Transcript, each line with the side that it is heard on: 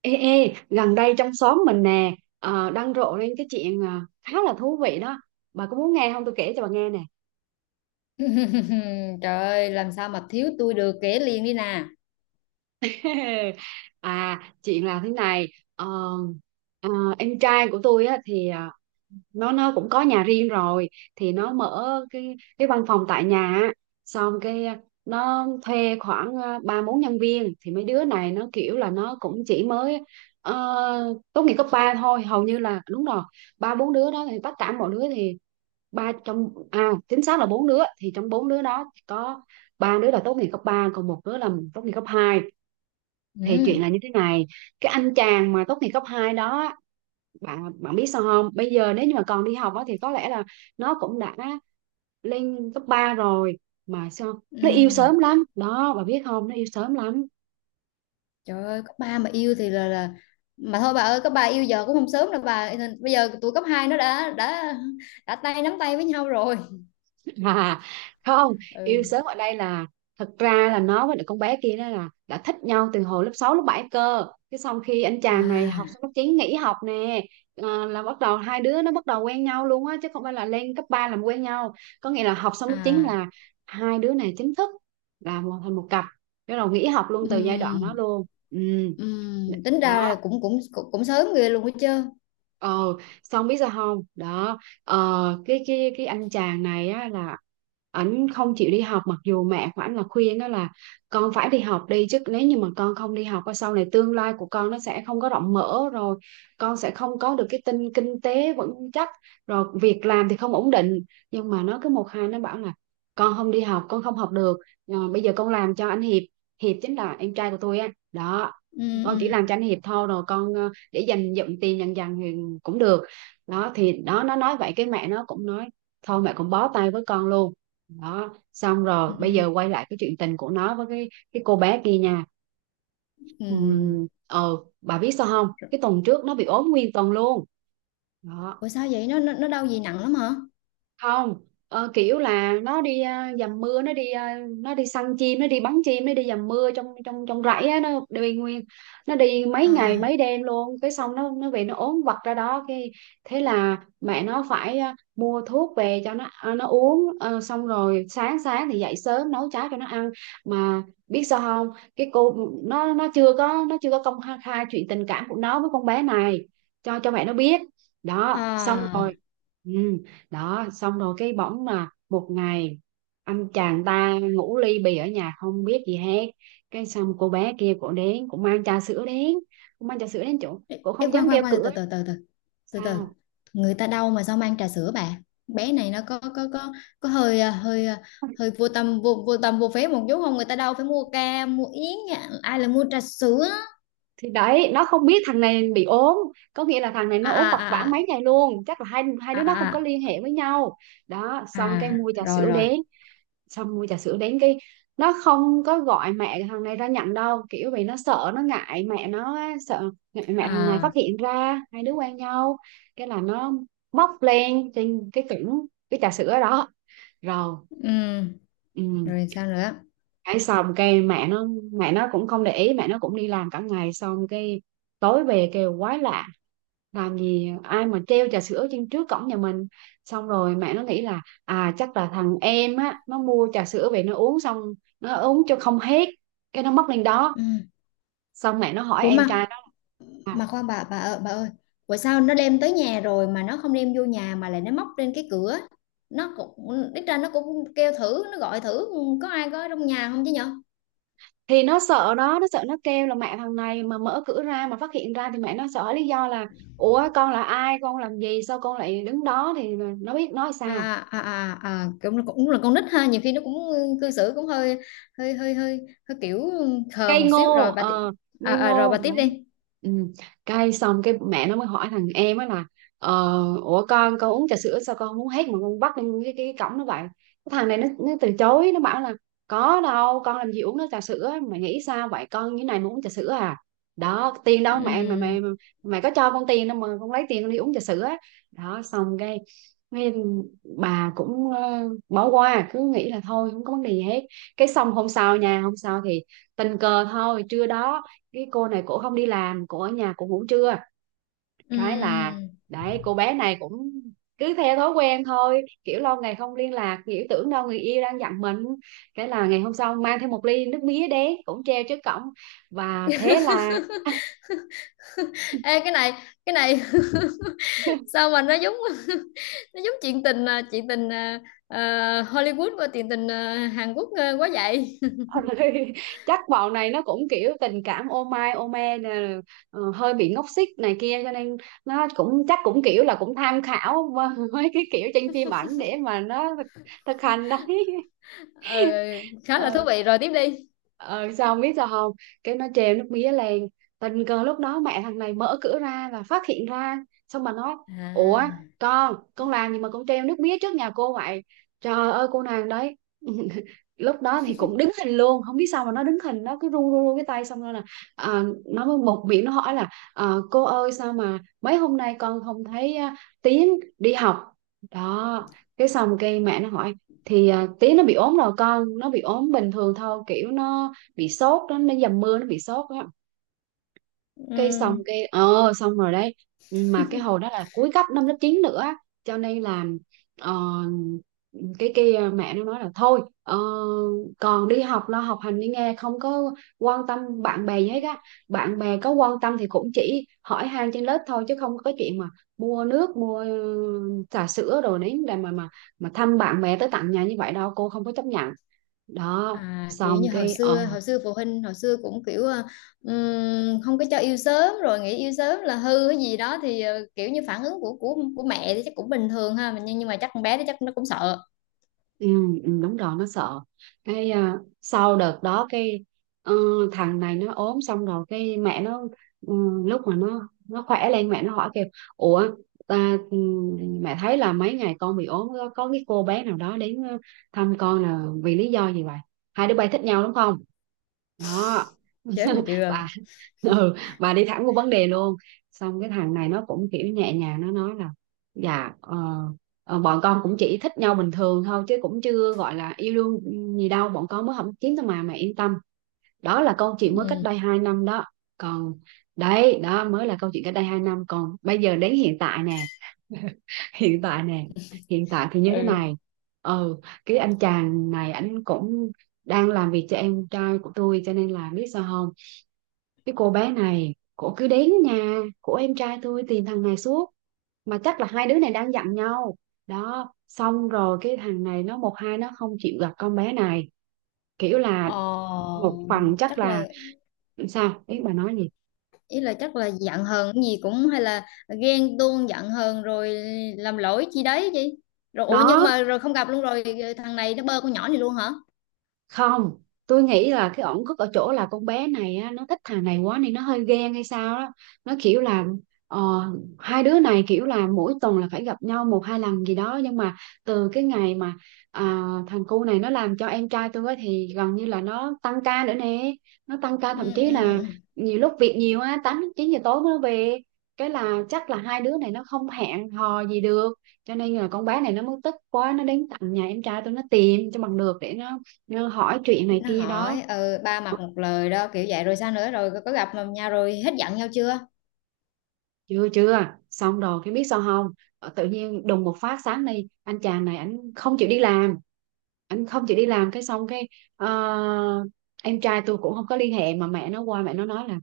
right: Ê, gần đây trong xóm mình nè, đang rộ lên cái chuyện, khá là thú vị đó. Bà có muốn nghe không? Tôi kể cho bà nghe nè.
left: Trời ơi, làm sao mà thiếu tôi được kể liền đi nè.
right: À, chuyện là thế này. ờ, ờ, em trai của tôi á, thì nó cũng có nhà riêng rồi, thì nó mở cái văn phòng tại nhà á. Xong cái nó thuê khoảng ba bốn nhân viên, thì mấy đứa này nó kiểu là nó cũng chỉ mới ờ, tốt nghiệp cấp ba thôi, hầu như là đúng rồi. Ba bốn đứa đó thì tất cả mọi đứa thì ba trong à chính xác là bốn đứa, thì trong bốn đứa đó có ba đứa là tốt nghiệp cấp ba, còn một đứa là tốt nghiệp cấp hai. Thì
left: Ừ,
right: chuyện là như thế này. Cái anh chàng mà tốt nghiệp cấp 2 đó, bạn bạn biết sao không, bây giờ nếu như mà còn đi học á, thì có lẽ là nó cũng đã lên cấp 3 rồi. Mà sao nó yêu
left: ừ.
right: sớm lắm đó, bà biết không, nó yêu sớm lắm.
left: Trời ơi, cấp 3 mà yêu thì là mà thôi bà ơi, cấp 3 yêu giờ cũng không sớm đâu bà. Bây giờ tụi cấp 2 nó đã tay nắm tay với nhau rồi.
right: À, không,
left: Ừ.
right: yêu sớm ở đây là thật ra là nó với lại con bé kia đó là đã thích nhau từ hồi lớp 6 lớp 7 cơ. Cái xong khi anh chàng này học
left: À
right: xong lớp 9 nghỉ học nè, à, là bắt đầu hai đứa nó bắt đầu quen nhau luôn á, chứ không phải là lên cấp 3 làm quen nhau. Có nghĩa là học xong lớp 9
left: à.
right: là hai đứa này chính thức là một thành một cặp. Bắt đầu nghỉ học luôn từ giai đoạn đó
left: Ừ.
right: luôn. Ừ.
left: Ừ. Tính ra là
right: Đó.
left: cũng sớm ghê luôn á chứ.
right: Ờ, xong biết sao không? Đó, cái anh chàng này á là ảnh không chịu đi học, mặc dù mẹ của ảnh là khuyên đó là con phải đi học đi chứ, nếu như mà con không đi học á, sau này tương lai của con nó sẽ không có rộng mở, rồi con sẽ không có được cái tinh kinh tế vững chắc, rồi việc làm thì không ổn định. Nhưng mà nó cứ một hai nó bảo là con không đi học, con không học được. Ờ, bây giờ con làm cho anh Hiệp. Hiệp chính là em trai của tôi á đó.
left: Ừ
right: Con chỉ
left: ừ
right: làm cho anh Hiệp thôi, rồi con để dành dụm tiền dần dần thì cũng được. Đó thì đó, nó nói vậy cái mẹ nó cũng nói thôi, mẹ cũng bó tay với con luôn. Đó, xong rồi bây
left: ừ.
right: giờ quay lại cái chuyện tình của nó với cái cô bé kia nha.
left: Ừ.
right: Ờ, bà biết sao không, cái tuần trước nó bị ốm nguyên tuần luôn đó.
left: Ủa sao vậy? Nó đau gì nặng lắm hả?
right: Không, kiểu là nó đi à, dầm mưa, nó đi à, nó đi săn chim, nó đi bắn chim, nó đi dầm mưa trong trong trong rẫy á, nó đi nguyên, nó đi mấy ngày
left: À
right: mấy đêm luôn, cái xong nó về nó ốm vặt ra đó cái. Thế là mẹ nó phải à, mua thuốc về cho nó à, nó uống. Ờ, xong rồi sáng sáng thì dậy sớm nấu cháo cho nó ăn. Mà biết sao không, cái cô, nó chưa có, nó chưa có công khai khai chuyện tình cảm của nó với con bé này cho mẹ nó biết. Đó xong
left: à.
right: rồi. Ừ. Đó xong rồi cái bỗng mà một ngày anh chàng ta ngủ ly bì ở nhà không biết gì hết. Cái xong cô bé kia cổ đến cũng mang trà sữa đến, cũng mang trà sữa đến chỗ, cổ
left: Ê,
right: không
left: khoan
right: dám
left: khoan
right: kêu
left: khoan
right: cửa.
left: từ từ
right: Sao?
left: người ta đau mà sao mang trà sữa bà, bé này nó có hơi hơi hơi vô tâm vô phế một chút không, người ta đâu phải mua ca mua yến nha, ai là mua trà sữa.
right: Thì đấy, nó không biết thằng này bị ốm, có nghĩa là thằng này nó
left: à
right: ốm vật vã
left: à à
right: mấy ngày luôn, chắc là hai hai
left: à
right: đứa nó không
left: à à
right: có
left: à,
right: liên hệ với nhau. Đó xong cái mua trà
left: Rồi
right: sữa
left: rồi
right: đến. Xong mua trà sữa đến, cái nó không có gọi mẹ thằng này ra nhận đâu, kiểu vì nó sợ, nó ngại mẹ nó á, sợ ngại mẹ thằng này phát
left: à.
right: hiện ra hai đứa quen nhau. Cái là nó bốc lên trên cái cứng cái trà sữa đó rồi.
left: ừm,
right: Ừ.
left: Rồi sao nữa?
right: Cái xong cái mẹ nó cũng không để ý, mẹ nó cũng đi làm cả ngày. Xong cái tối về kêu quái lạ, làm gì ai mà treo trà sữa trên trước cổng nhà mình. Xong rồi mẹ nó nghĩ là à, chắc là thằng em á nó mua trà sữa về nó uống xong, nó uống cho không hết, cái nó mất lên đó.
left: Ừm.
right: Xong mẹ nó hỏi
left: ủa
right: em
left: mà
right: trai nó là, à,
left: mà khoan bà ơi bà ơi, bữa sao nó đem tới nhà rồi mà nó không đem vô nhà mà lại nó móc lên cái cửa, nó cũng ít ra nó cũng kêu thử nó gọi thử có ai có trong nhà không chứ nhở.
right: thì nó sợ đó, nó sợ nó kêu là mẹ thằng này mà mở cửa ra mà phát hiện ra thì mẹ nó sợ lý do là ủa con là ai, con làm gì, sao con lại đứng đó, thì nó biết nói sao.
left: Cũng cũng là con nít ha, nhiều khi nó cũng cư xử cũng hơi hơi hơi hơi hơi kiểu khờ
right: Cây
left: một xíu
right: ngô
left: rồi bà
right: ờ
left: à,
right: Ngây
left: à, rồi
right: ngô
left: bà tiếp
right: đấy.
left: đi.
right: Ừ. Xong cái mẹ nó mới hỏi thằng em á là, ờ, ủa con uống trà sữa sao con không uống hết mà con bắt lên cái cổng nó vậy. Cái thằng này nó từ chối, nó bảo là có đâu, con làm gì uống nó trà sữa, mày nghĩ sao vậy, con như này mà uống trà sữa à. Đó tiền đâu mẹ mà
left: Ừm,
right: mày mày, mày có cho con tiền đâu mà con lấy tiền con đi uống trà sữa. Đó xong cái. Cái bà cũng bỏ qua, cứ nghĩ là thôi không có vấn đề gì hết. Cái xong hôm sau nha, hôm sau thì tình cờ thôi, trưa đó cái cô này cổ không đi làm, cổ ở nhà cổ ngủ trưa. Cái là
left: ừm.
right: đấy cô bé này cũng cứ theo thói quen thôi, kiểu lâu ngày không liên lạc, kiểu tưởng đâu người yêu đang giận mình. Cái là ngày hôm sau mang theo một ly nước mía đến cũng treo trước cổng. Và thế là
left: Ê, cái này sao mà nó giống nó giống chuyện tình chuyện tình à, Hollywood và chuyện tình Hàn Quốc quá vậy.
right: Ôi, chắc bọn này nó cũng kiểu tình cảm ô mai ô me nè, hơi bị ngốc xích này kia, cho nên nó cũng chắc cũng kiểu là cũng tham khảo mấy cái kiểu trên phim ảnh để mà nó thực hành đấy.
left: Ờ, khá là thú
right: ờ
left: vị rồi, tiếp đi.
right: ờ Sao không biết sao không, cái nó treo nước mía lên, tình cờ lúc đó mẹ thằng này mở cửa ra và phát hiện ra. Xong mà nói ủa,
left: À.
right: con làm gì mà con treo nước mía trước nhà cô vậy. Trời ơi cô nàng đấy lúc đó thì cũng đứng hình luôn, không biết sao mà nó đứng hình, nó cứ run run run cái tay, xong rồi là à, nó mới một miệng nó hỏi là ờ, cô ơi sao mà mấy hôm nay con không thấy à, Tiến đi học. Đó. Cái xong cái mẹ nó hỏi thì à, tí nó bị ốm rồi, con nó bị ốm bình thường thôi kiểu nó bị sốt đó, nó dầm mưa nó bị sốt á. Cái xong
left: Ừm.
right: cái ờ xong rồi đấy, mà cái hồi đó là cuối cấp năm lớp 9 nữa á. Cho nên là ờ, cái kia mẹ nó nói là thôi ờ, còn đi học lo học hành đi nghe, không có quan tâm bạn bè gì hết á. Bạn bè có quan tâm thì cũng chỉ hỏi han trên lớp thôi, chứ không có chuyện mà mua nước, mua trà sữa đồ đấy để mà thăm bạn bè tới tận nhà như vậy đâu, cô không có chấp nhận. Đó.
left: À, kiểu
right: Xong
left: như hồi
right: cái ờ.
left: xưa hồi xưa phụ huynh hồi xưa cũng kiểu không có cho yêu sớm rồi nghĩ yêu sớm là hư cái gì đó, thì kiểu như phản ứng của mẹ thì chắc cũng bình thường ha, nhưng mà chắc con bé đó chắc nó cũng sợ
right: Ừ, ừ, đúng rồi, nó sợ. Cái à, sau đợt đó cái ờ, thằng này nó ốm xong rồi cái mẹ nó ừ, lúc mà nó khỏe lên mẹ nó hỏi kêu ủa ta, ừ, mẹ thấy là mấy ngày con bị ốm có cái cô bé nào đó đến ờ, thăm con là vì lý do gì vậy, hai đứa bay thích nhau đúng không. Đó.
left: chết mà chưa.
right: Bà. Ừ, bà đi thẳng vô vấn đề luôn. Xong cái thằng này nó cũng kiểu nhẹ nhàng nó nói là dạ ờ, Ờ, bọn con cũng chỉ thích nhau bình thường thôi chứ cũng chưa gọi là yêu đương gì đâu, bọn con mới không kiếm thôi mà mẹ yên tâm. Đó là câu chuyện mới cách
left: ừ
right: đây 2 năm đó. Còn đấy đó mới là câu chuyện cách đây 2 năm, còn bây giờ đến hiện tại nè hiện tại nè, hiện tại thì như thế
left: ừ
right: này. Ừ. Cái anh chàng này anh cũng đang làm việc cho em trai của tôi, cho nên là biết sao không, cái cô bé này cổ cứ đến nhà của em trai tôi tìm thằng này suốt. Mà chắc là hai đứa này đang giận nhau. Đó xong rồi cái thằng này nó một hai nó Không chịu gặp con bé này. Kiểu là
left: ờ,
right: Một phần chắc
left: Chắc
right: là...
left: là,
right: Sao ý, bà nói gì
left: ý là chắc là giận hờn cái gì, cũng hay là ghen tuông giận hờn rồi làm lỗi chi đấy chị. Rồi ủa nhưng
right: đó?
left: mà rồi không gặp luôn rồi, thằng này nó bơ con nhỏ này luôn hả?
right: Không, tôi nghĩ là cái ổn khúc ở chỗ là con bé này á, nó thích thằng này quá nên nó hơi ghen hay sao đó. Nó kiểu là ờ, Hai đứa này kiểu là mỗi tuần là phải gặp nhau một hai lần gì đó, nhưng mà từ cái ngày mà à, thằng cu này nó làm cho em trai tôi á, thì gần như là nó tăng ca nữa nè. Nó tăng ca
left: ừ,
right: thậm chí
left: ừ,
right: là
left: ừ.
right: nhiều lúc việc nhiều á, tám chín giờ tối mới về. Cái là chắc là hai đứa này nó không hẹn hò gì được, cho nên là con bé này nó muốn tức quá, nó đến tận nhà em trai tôi, nó tìm cho bằng được để nó như hỏi chuyện này
left: Nó
right: kia đó.
left: hỏi ba
right: Ờ,
left: mặt một lời đó kiểu vậy, rồi sao nữa, rồi có gặp mà nhau rồi hết giận nhau chưa?
right: chưa chưa, xong rồi cái biết sao không? Tự nhiên đùng một phát, sáng nay anh chàng này anh không chịu đi làm. Anh không chịu đi làm, cái xong cái ờ, em trai tôi cũng không có liên hệ, mà mẹ nó qua, mẹ nó nói là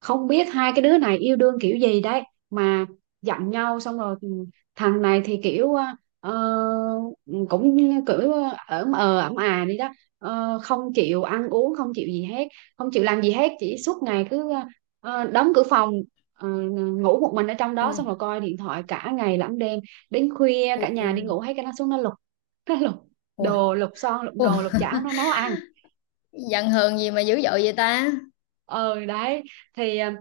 right: không biết hai cái đứa này yêu đương kiểu gì đấy mà giận nhau. Xong rồi ừ, thằng này thì kiểu ờ, cũng kiểu ở ẩm à đi đó. Ờ, không chịu ăn uống, không chịu gì hết, không chịu làm gì hết, chỉ suốt ngày cứ đóng cửa phòng, ờ, ngủ một mình ở trong đó, xong
left: Ui.
right: rồi coi điện thoại cả ngày lẫn đêm. Đến khuya cả nhà đi
left: Ui.
right: ngủ hết, cái nó xuống nó lục, nó lục
left: Ui.
right: đồ, lục son, lục
left: Ui,
right: nồi, lục chảo, nó nấu ăn.
left: giận hờn gì mà dữ dội vậy ta.
right: Ờ đấy, thì ờ,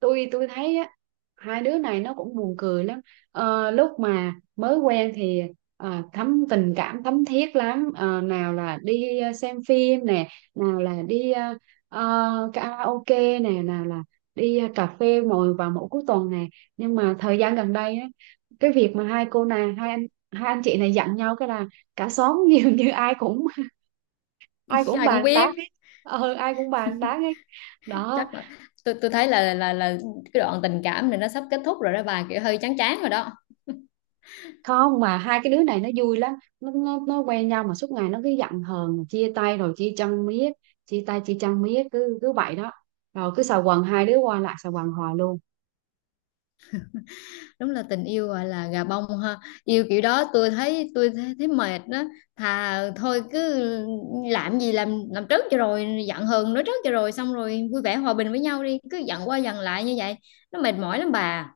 right: tôi thấy á, hai đứa này nó cũng buồn cười lắm. Ờ, lúc mà mới quen thì thấm tình cảm thấm thiết lắm. Ờ, nào là đi xem phim nè, nào là đi karaoke nè, nào là đi cà phê ngồi vào mỗi cuối tuần nè. Nhưng mà thời gian gần đây á, cái việc mà hai cô này hai anh chị này giận nhau, cái là cả xóm dường như ai cũng
left: Ai cũng
right: bàn tán hết.
left: biết.
right: Ờ, ai cũng bàn tán hết đó.
left: Chắc là, tôi thấy là cái đoạn tình cảm này nó sắp kết thúc rồi đó bà, kiểu hơi chán chán rồi đó.
right: Không, mà hai cái đứa này nó vui lắm. Nó quen nhau mà suốt ngày nó cứ giận hờn, chia tay rồi chia chân miết. Chia tay chia chân miết, cứ cứ vậy đó. Rồi cứ xà quần, hai đứa qua lại xà quần hoài luôn.
left: Đúng là tình yêu gọi là gà bông ha, yêu kiểu đó tôi thấy, thấy mệt đó. Thà thôi cứ làm gì làm trước cho rồi, giận hờn nói trước cho rồi, xong rồi vui vẻ hòa bình với nhau đi, cứ giận qua giận lại như vậy nó mệt mỏi lắm bà.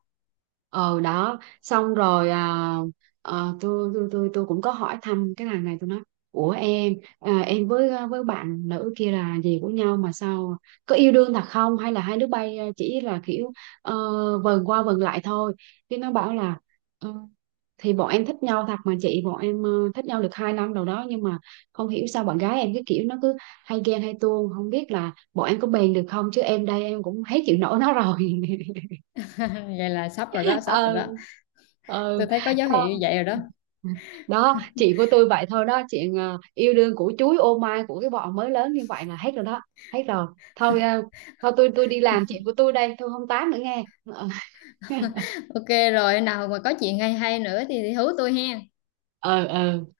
right: Ờ đó xong rồi à, ờ, Tôi cũng có hỏi thăm cái thằng này. Tôi nói, ủa em, em với với bạn nữ kia là gì của nhau mà sao? Có yêu đương thật không, hay là hai đứa bay chỉ là kiểu ờ, vần qua vần lại thôi? Cái nó bảo là: "Ờ, thì bọn em thích nhau thật mà chị, bọn em thích nhau được hai năm đầu đó, nhưng mà không hiểu sao bạn gái em cái kiểu nó cứ hay ghen hay tuông. Không biết là bọn em có bền được không, chứ em đây em cũng hết chịu nổi nó rồi."
left: Vậy là sắp rồi đó, sắp rồi
right: ờ
left: đó,
right: ờ
left: tôi thấy có dấu hiệu
right: Thôi,
left: như vậy rồi đó.
right: đó chị của tôi, vậy thôi đó, chuyện yêu đương của chuối ô mai của cái bọn mới lớn như vậy là hết rồi đó. Hết rồi. Thôi ờ, thôi tôi đi làm chuyện của tôi đây, tôi không tám nữa nghe. Ờ.
left: OK rồi, nào mà có chuyện hay hay nữa thì hú tôi hen.
right: Ừ, ừ.